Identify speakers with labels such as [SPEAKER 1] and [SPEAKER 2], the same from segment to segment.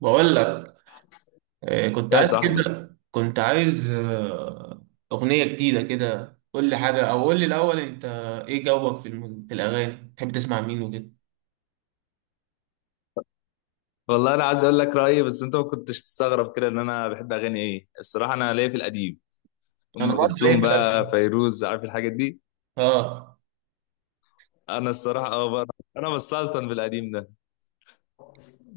[SPEAKER 1] بقول لك. آه، كنت
[SPEAKER 2] يا
[SPEAKER 1] عايز
[SPEAKER 2] صاحبي،
[SPEAKER 1] كده كنت عايز آه، أغنية جديدة كده. قول لي حاجة، أو قول لي الأول أنت إيه جوك في في الأغاني بتحب تسمع مين وكده.
[SPEAKER 2] والله انا عايز اقول لك رايي، بس انت ما كنتش تستغرب كده ان انا بحب اغاني ايه الصراحه. انا ليا في القديم
[SPEAKER 1] أنا
[SPEAKER 2] ام
[SPEAKER 1] برضه ليا
[SPEAKER 2] كلثوم،
[SPEAKER 1] في
[SPEAKER 2] بقى
[SPEAKER 1] القديم،
[SPEAKER 2] فيروز، عارف الحاجات دي.
[SPEAKER 1] آه.
[SPEAKER 2] انا الصراحه اه بقى، انا بسلطن بالقديم ده.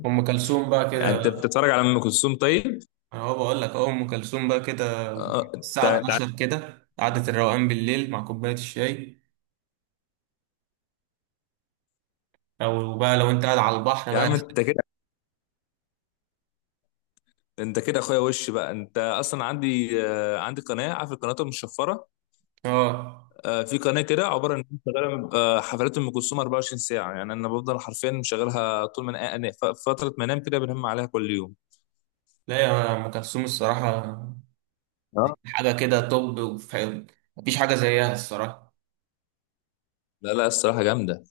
[SPEAKER 1] أم كلثوم بقى
[SPEAKER 2] يعني
[SPEAKER 1] كده.
[SPEAKER 2] انت بتتفرج على ام كلثوم طيب؟
[SPEAKER 1] أنا هو بقول لك أهو أم كلثوم بقى كده،
[SPEAKER 2] آه، انت
[SPEAKER 1] الساعة
[SPEAKER 2] أنت-
[SPEAKER 1] 12 كده، قعدة الروقان بالليل مع كوباية الشاي، أو بقى لو أنت قاعد على البحر
[SPEAKER 2] يا
[SPEAKER 1] بقى.
[SPEAKER 2] عم انت كده، انت كده اخويا، وش بقى انت اصلا، عندي عندي قناه، عارف القنوات المشفره.
[SPEAKER 1] آه،
[SPEAKER 2] في قناه كده عباره ان انت شغاله حفلات ام كلثوم 24 ساعه، يعني انا بفضل حرفيا مشغلها طول ما فتره ما انام كده بنهم عليها كل يوم.
[SPEAKER 1] لا يا أم كلثوم الصراحة حاجة كده توب، مفيش حاجة زيها الصراحة.
[SPEAKER 2] لا لا الصراحة جامدة.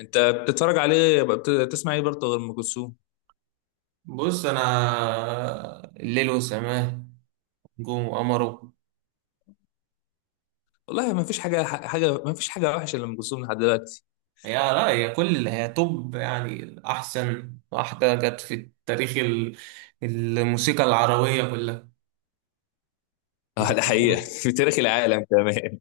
[SPEAKER 2] انت بتتفرج عليه، بتسمع ايه برضه غير ام كلثوم؟
[SPEAKER 1] بص انا، الليل وسماه، نجوم وقمره.
[SPEAKER 2] والله ما فيش حاجة، ما فيش حاجة وحشة لأم كلثوم لحد دلوقتي.
[SPEAKER 1] هي، لا هي كل، هي توب يعني، احسن واحده جت في تاريخ الموسيقى العربيه كلها. مش
[SPEAKER 2] اه ده حقيقة
[SPEAKER 1] برضه؟
[SPEAKER 2] في تاريخ العالم كمان،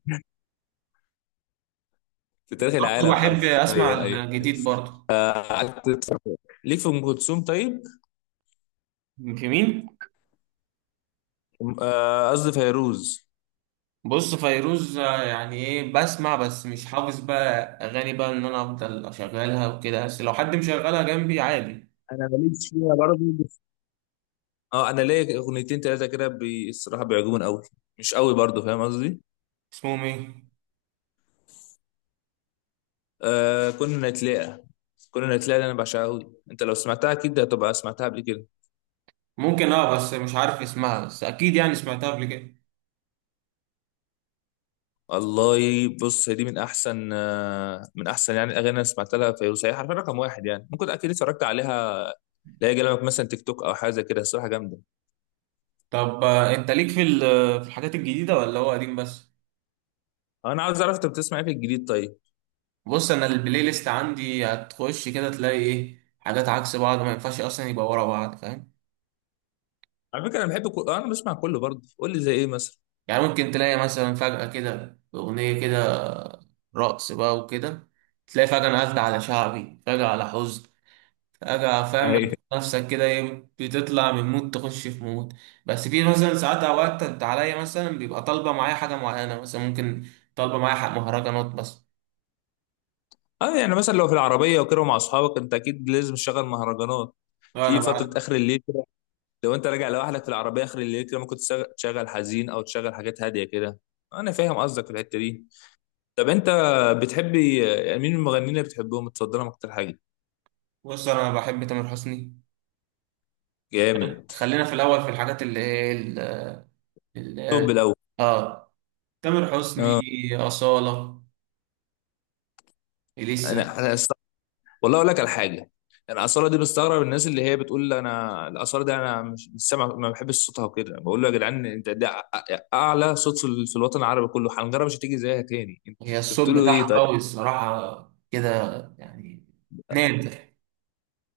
[SPEAKER 2] في تاريخ العالم
[SPEAKER 1] بحب اسمع
[SPEAKER 2] حرفيا ايوه.
[SPEAKER 1] الجديد برضه.
[SPEAKER 2] قعدت تتفرج ليك في ام كلثوم طيب؟
[SPEAKER 1] جميل.
[SPEAKER 2] قصدي فيروز.
[SPEAKER 1] بص فيروز، يعني ايه، بسمع بس مش حافظ بقى اغاني بقى، ان انا افضل اشغلها وكده، بس لو حد مشغلها جنبي عادي.
[SPEAKER 2] انا ماليش فيها برضه. اه انا ليا اغنيتين ثلاثه كده الصراحه بيعجبوني قوي، مش قوي برضه، فاهم قصدي؟
[SPEAKER 1] اسمهم ايه؟
[SPEAKER 2] كنا نتلاقى، كنا نتلاقى، اللي انا بعشقها قوي، انت لو سمعتها اكيد هتبقى سمعتها قبل كده.
[SPEAKER 1] ممكن اه، بس مش عارف اسمها، بس اكيد يعني سمعتها قبل كده.
[SPEAKER 2] والله بص، هي دي من احسن من احسن يعني الاغاني اللي أنا سمعت لها فيروز، هي حرفيا رقم واحد، يعني ممكن اكيد اتفرجت عليها، لا يجي لك مثلا تيك توك او حاجه زي كده، الصراحه جامده.
[SPEAKER 1] طب انت ليك في في الحاجات الجديده ولا هو قديم بس؟
[SPEAKER 2] انا عاوز اعرف انت بتسمع ايه في الجديد طيب؟
[SPEAKER 1] بص انا البلاي ليست عندي هتخش كده تلاقي ايه، حاجات عكس بعض ما ينفعش اصلا يبقى ورا بعض، فاهم؟
[SPEAKER 2] على فكره انا بحب كل... آه، انا بسمع كله برضه، قول لي زي ايه مثلا.
[SPEAKER 1] يعني ممكن تلاقي مثلا فجاه كده اغنيه كده رقص بقى وكده، تلاقي فجاه انا قاعد على شعبي، فجاه على حزن، فجاه، فاهم؟
[SPEAKER 2] أيوة.
[SPEAKER 1] نفسك كده ايه، بتطلع من مود تخش في مود. بس في مثلا ساعات، اوقات انت عليا مثلا بيبقى طالبه معايا حاجه معينه، مثلا ممكن طالبه معايا حق مهرجانات بس.
[SPEAKER 2] اه يعني مثلا لو في العربيه وكده ومع اصحابك، انت اكيد لازم تشغل مهرجانات.
[SPEAKER 1] انا
[SPEAKER 2] في فتره
[SPEAKER 1] بع-
[SPEAKER 2] اخر الليل كده، لو انت راجع لوحدك في العربيه اخر الليل كده، ممكن تشغل حزين، او تشغل حاجات هاديه كده. انا فاهم قصدك في الحته دي. طب انت، بتحبي يعني مين المغنيين اللي بتحبهم متصدرهم اكتر حاجه؟
[SPEAKER 1] بص انا بحب تامر حسني.
[SPEAKER 2] جامد.
[SPEAKER 1] خلينا في الاول في الحاجات اللي ايه
[SPEAKER 2] طب
[SPEAKER 1] ال-
[SPEAKER 2] الاول،
[SPEAKER 1] اه، تامر حسني، أصالة، إليسا.
[SPEAKER 2] انا انا است- والله اقول لك على حاجه. انا اصاله دي بستغرب الناس اللي هي بتقول انا الاصاله ده، انا مش سامع، ما بحبش صوتها وكده، بقول له يا جدعان انت ده اعلى صوت في في الوطن العربي كله، حنجره مش هتيجي زيها تاني. انت
[SPEAKER 1] هي الصوت
[SPEAKER 2] بتقولوا ايه
[SPEAKER 1] بتاعها
[SPEAKER 2] طيب؟
[SPEAKER 1] قوي الصراحة كده، يعني نادر.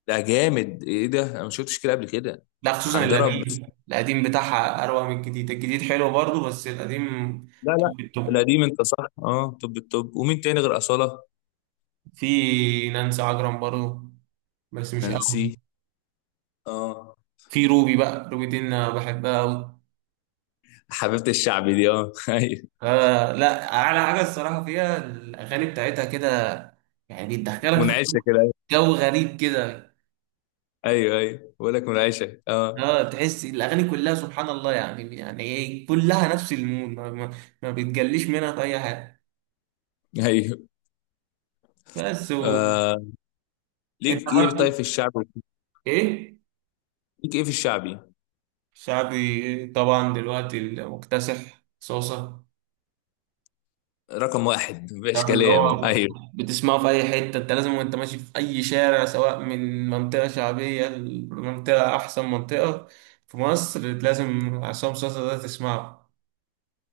[SPEAKER 2] ده جامد، ايه ده، انا ما شفتش كده قبل كده.
[SPEAKER 1] لا خصوصا
[SPEAKER 2] حنجره بس.
[SPEAKER 1] القديم، القديم بتاعها أروع من الجديد، الجديد حلو برضه بس القديم
[SPEAKER 2] لا لا
[SPEAKER 1] توب التوب.
[SPEAKER 2] القديم انت صح. اه طب ومين تاني غير اصاله؟
[SPEAKER 1] في نانسي عجرم برضه، بس مش
[SPEAKER 2] نانسي
[SPEAKER 1] قوي.
[SPEAKER 2] اه.
[SPEAKER 1] في روبي بقى، روبي دي أنا بحبها أوي.
[SPEAKER 2] حبيبه الشعب دي اه
[SPEAKER 1] آه، لا اعلى حاجه الصراحه فيها، الاغاني بتاعتها كده يعني بتدخلك في جو،
[SPEAKER 2] منعشه كده.
[SPEAKER 1] جو غريب كده.
[SPEAKER 2] ايوه ايوه بقول لك منعشه اه،
[SPEAKER 1] اه تحس الاغاني كلها سبحان الله، يعني يعني ايه، كلها نفس المود، ما بتجليش منها في اي حاجه.
[SPEAKER 2] ايوه.
[SPEAKER 1] بس و...
[SPEAKER 2] آه.
[SPEAKER 1] انت
[SPEAKER 2] ليك ايه طيب
[SPEAKER 1] برضو
[SPEAKER 2] في الشعبي؟
[SPEAKER 1] ايه؟
[SPEAKER 2] ليك ايه في الشعبي؟
[SPEAKER 1] شعبي طبعا دلوقتي المكتسح صوصه،
[SPEAKER 2] رقم واحد مفيش
[SPEAKER 1] يعني اللي
[SPEAKER 2] كلام
[SPEAKER 1] هو
[SPEAKER 2] ايوه.
[SPEAKER 1] بتسمعه في أي حتة. أنت لازم وأنت ماشي في أي شارع، سواء من منطقة شعبية لمنطقة أحسن منطقة في مصر، لازم عصام صاصا ده تسمعه.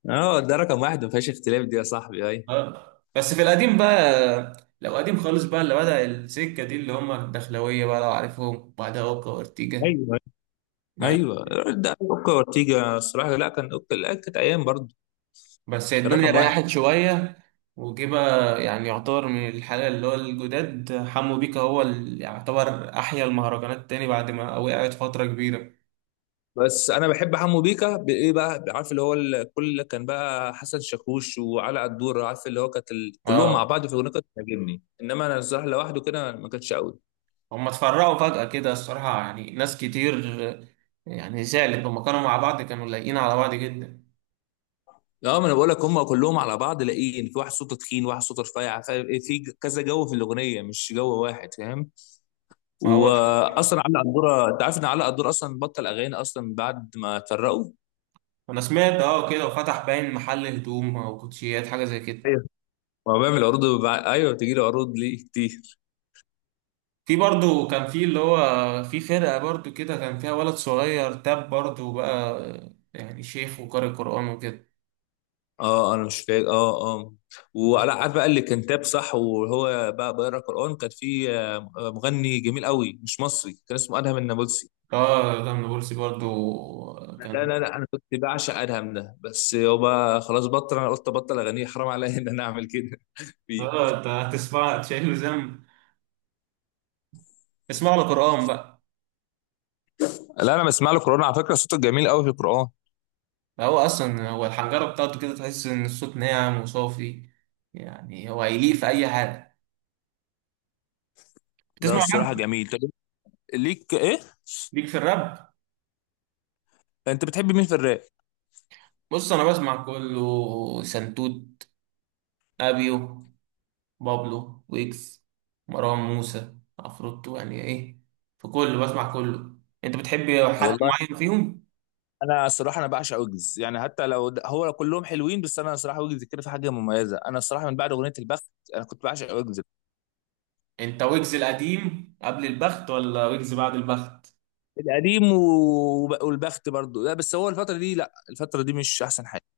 [SPEAKER 2] اه ده رقم واحد ما فيهاش اختلاف دي يا صاحبي، ايوه.
[SPEAKER 1] أه بس في القديم بقى، لو قديم خالص بقى، اللي بدأ السكة دي اللي هم الدخلوية بقى لو عارفهم، بعدها أوكا وأورتيجا،
[SPEAKER 2] ايوه
[SPEAKER 1] بعد.
[SPEAKER 2] ايوه، ده اوكا اورتيجا الصراحه، لا كان اوكا، لا كانت ايام برضه،
[SPEAKER 1] بس
[SPEAKER 2] كان
[SPEAKER 1] الدنيا
[SPEAKER 2] رقم واحد.
[SPEAKER 1] ريحت شوية. وجه بقى يعني يعتبر من الحالة اللي هو الجداد، حمو بيكا هو اللي يعتبر أحيا المهرجانات تاني بعد ما وقعت فترة كبيرة.
[SPEAKER 2] بس انا بحب حمو بيكا بايه بقى، عارف اللي هو الكل كان بقى حسن شاكوش وعلاء الدور، عارف اللي هو كانت كلهم
[SPEAKER 1] اه
[SPEAKER 2] مع بعض في الاغنيه كانت بتعجبني، انما انا الصراحه لوحده كده ما كانتش قوي.
[SPEAKER 1] هم اتفرقوا فجأة كده الصراحة، يعني ناس كتير آه، يعني زعلت. لما كانوا مع بعض كانوا لايقين على بعض جدا.
[SPEAKER 2] اه، ما انا بقول لك هم كلهم على بعض لاقيين، في واحد صوته تخين واحد صوته رفيع، في كذا جو في الاغنيه مش جو واحد فاهم.
[SPEAKER 1] ما هو ده،
[SPEAKER 2] واصلا علي قدوره، انت عارف ان علي قدوره اصلا بطل اغاني اصلا بعد ما اتفرقوا؟
[SPEAKER 1] انا سمعت اه كده وفتح باين محل هدوم او كوتشيات حاجة زي كده.
[SPEAKER 2] ايوه، هو بيعمل عروض ايوه بتجي له عروض ليه كتير.
[SPEAKER 1] في برضو كان في اللي هو في فرقة برضو كده، كان فيها ولد صغير تاب برضو بقى، يعني شيخ وقارئ قرآن وكده.
[SPEAKER 2] اه انا مش فاكر، اه اه. وعلى عارف بقى اللي كان تاب صح وهو بقى بيقرا قران، كان في مغني جميل قوي مش مصري كان اسمه ادهم النابلسي.
[SPEAKER 1] اه ده من بولسي برضو
[SPEAKER 2] لا
[SPEAKER 1] كان.
[SPEAKER 2] لا لا انا كنت بعشق ادهم ده، بس يابا خلاص بطل، انا قلت ابطل اغنيه، حرام عليا ان انا اعمل كده. فيه.
[SPEAKER 1] اه انت هتسمع تشيل له ذنب، اسمع له قرآن بقى.
[SPEAKER 2] لا انا بسمع له قران على فكره، صوته جميل قوي في القران.
[SPEAKER 1] هو اصلا هو الحنجره بتاعته كده، تحس ان الصوت ناعم وصافي، يعني هو هيليق في اي حاجه.
[SPEAKER 2] لا
[SPEAKER 1] بتسمع
[SPEAKER 2] الصراحه
[SPEAKER 1] راب؟
[SPEAKER 2] جميل. طب ليك ايه،
[SPEAKER 1] ليك في الراب؟
[SPEAKER 2] انت بتحب مين في الراب؟
[SPEAKER 1] بص انا بسمع كله، سنتوت، ابيو، بابلو، ويجز، مروان موسى، عفروتو، يعني ايه، في كله بسمع كله. انت بتحب حد
[SPEAKER 2] والله
[SPEAKER 1] معين فيهم؟
[SPEAKER 2] انا الصراحه انا بعشق ويجز، يعني حتى لو هو كلهم حلوين، بس انا الصراحه ويجز كده في حاجه مميزه، انا الصراحه من بعد اغنيه البخت انا كنت بعشق ويجز.
[SPEAKER 1] انت ويجز القديم قبل البخت ولا ويجز بعد البخت؟
[SPEAKER 2] القديم والبخت برضو، لا بس هو الفتره دي، لا الفتره دي مش احسن حاجه.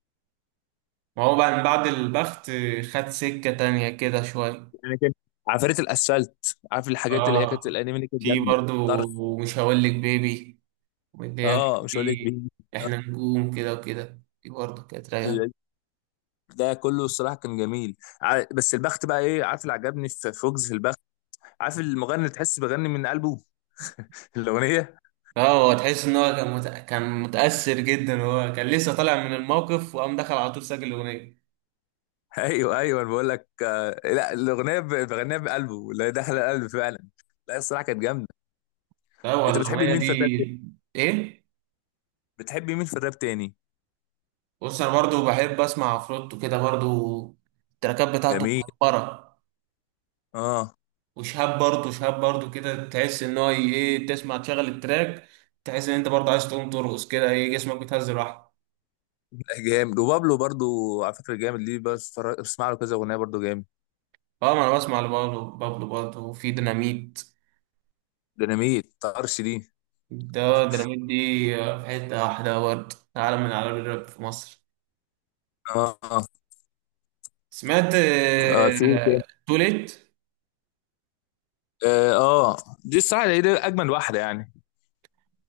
[SPEAKER 1] ما هو بعد بعد البخت خد سكه تانية كده شويه.
[SPEAKER 2] يعني كان عفاريت الاسفلت، عارف الحاجات اللي هي كانت
[SPEAKER 1] اه
[SPEAKER 2] الانمي اللي كانت
[SPEAKER 1] في
[SPEAKER 2] جامده
[SPEAKER 1] برضو،
[SPEAKER 2] طرش.
[SPEAKER 1] ومش هقول لك بيبي، واللي هي
[SPEAKER 2] اه
[SPEAKER 1] كانت
[SPEAKER 2] مش هقول لك
[SPEAKER 1] في
[SPEAKER 2] مين.
[SPEAKER 1] احنا نجوم كده وكده، دي برضو كانت رايقة.
[SPEAKER 2] ال- ده كله الصراحه كان جميل بس البخت بقى ايه، عارف اللي عجبني في فوكس في وجز البخت، عارف المغني اللي تحس بغني من قلبه الاغنيه؟
[SPEAKER 1] اه هو تحس ان هو كان كان متأثر جدا، هو كان لسه طالع من الموقف وقام دخل على طول سجل الأغنية.
[SPEAKER 2] ايوه ايوه انا بقول لك، لا الاغنيه بغنيها بقلبه اللي هي داخله القلب فعلا، لا الصراحه كانت جامده.
[SPEAKER 1] لا هو
[SPEAKER 2] انت بتحبي
[SPEAKER 1] الأغنية
[SPEAKER 2] مين
[SPEAKER 1] دي
[SPEAKER 2] في الراب تاني؟
[SPEAKER 1] ايه.
[SPEAKER 2] بتحبي مين في الراب تاني؟
[SPEAKER 1] بص انا برضو بحب اسمع عفروتو كده برضو، التراكات بتاعته
[SPEAKER 2] جميل
[SPEAKER 1] مهبرة.
[SPEAKER 2] اه.
[SPEAKER 1] وشهاب برضو، شهاب برضو كده تحس ان هو ايه، تسمع تشغل التراك تحس ان انت برضو عايز تقوم ترقص كده، ايه جسمك بيتهز لوحده.
[SPEAKER 2] لا، جامد وبابلو برضو، على فكره جامد ليه، بس بسمع له كذا اغنيه برضو جامد.
[SPEAKER 1] اه ما انا بسمع لبابلو، بابلو برضه. وفي ديناميت،
[SPEAKER 2] ديناميت طرش دي
[SPEAKER 1] ده ديناميت دي آه، في حتة واحدة برضه، عالم من أعلام الراب في مصر.
[SPEAKER 2] اه،
[SPEAKER 1] سمعت
[SPEAKER 2] اه في إيه تاني؟
[SPEAKER 1] آه، توليت.
[SPEAKER 2] اه. آه، دي الصراحه هي دي اجمل واحده يعني.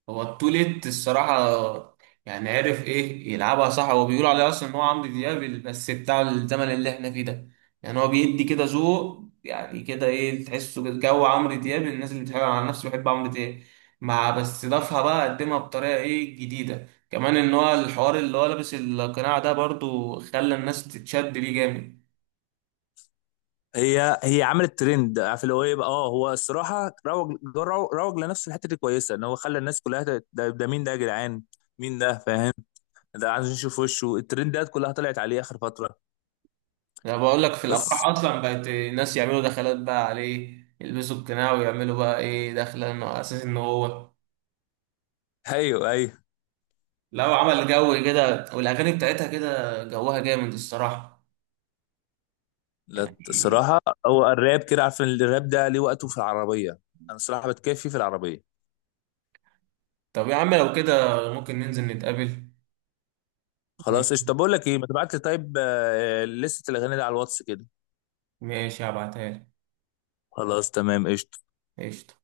[SPEAKER 1] هو التوليت الصراحة يعني عرف ايه يلعبها صح. هو بيقول عليه اصلا ان هو عمرو دياب بس بتاع الزمن اللي احنا فيه ده، يعني هو بيدي كده ذوق، يعني كده ايه، تحسه كده جو عمرو دياب. الناس اللي بتحب، على نفسي بحب عمرو دياب، مع بس ضافها بقى قدمها بطريقة ايه جديدة كمان، ان هو الحوار اللي هو لابس القناع ده برضو خلى الناس تتشد ليه جامد.
[SPEAKER 2] هي عملت ترند، عارف اللي هو ايه بقى، اه هو الصراحه روج روج روج لنفسه، الحته دي كويسه ان هو خلى الناس كلها ده مين ده يا جدعان، مين ده فاهم، ده عايز نشوف وشه، الترندات كلها طلعت عليه اخر فتره.
[SPEAKER 1] انا بقول لك في الافراح
[SPEAKER 2] بس
[SPEAKER 1] اصلا بقت الناس يعملوا دخلات بقى عليه، يلبسوا القناع ويعملوا بقى ايه دخلة، انه على اساس ان هو
[SPEAKER 2] ايوه ايوه،
[SPEAKER 1] لو عمل جو كده والاغاني بتاعتها كده جوها جامد الصراحه،
[SPEAKER 2] لا
[SPEAKER 1] يعني
[SPEAKER 2] الصراحه هو الراب كده، عارف إن الراب ده ليه وقته في العربيه، انا الصراحه بتكفي في العربيه.
[SPEAKER 1] طب يا عم لو كده ممكن ننزل نتقابل.
[SPEAKER 2] خلاص قشطه. طب بقول لك ايه، ما تبعت لي طيب لسته الاغاني دي على الواتس كده.
[SPEAKER 1] ماشي هبعتها لك.
[SPEAKER 2] خلاص تمام قشطه.
[SPEAKER 1] قشطه.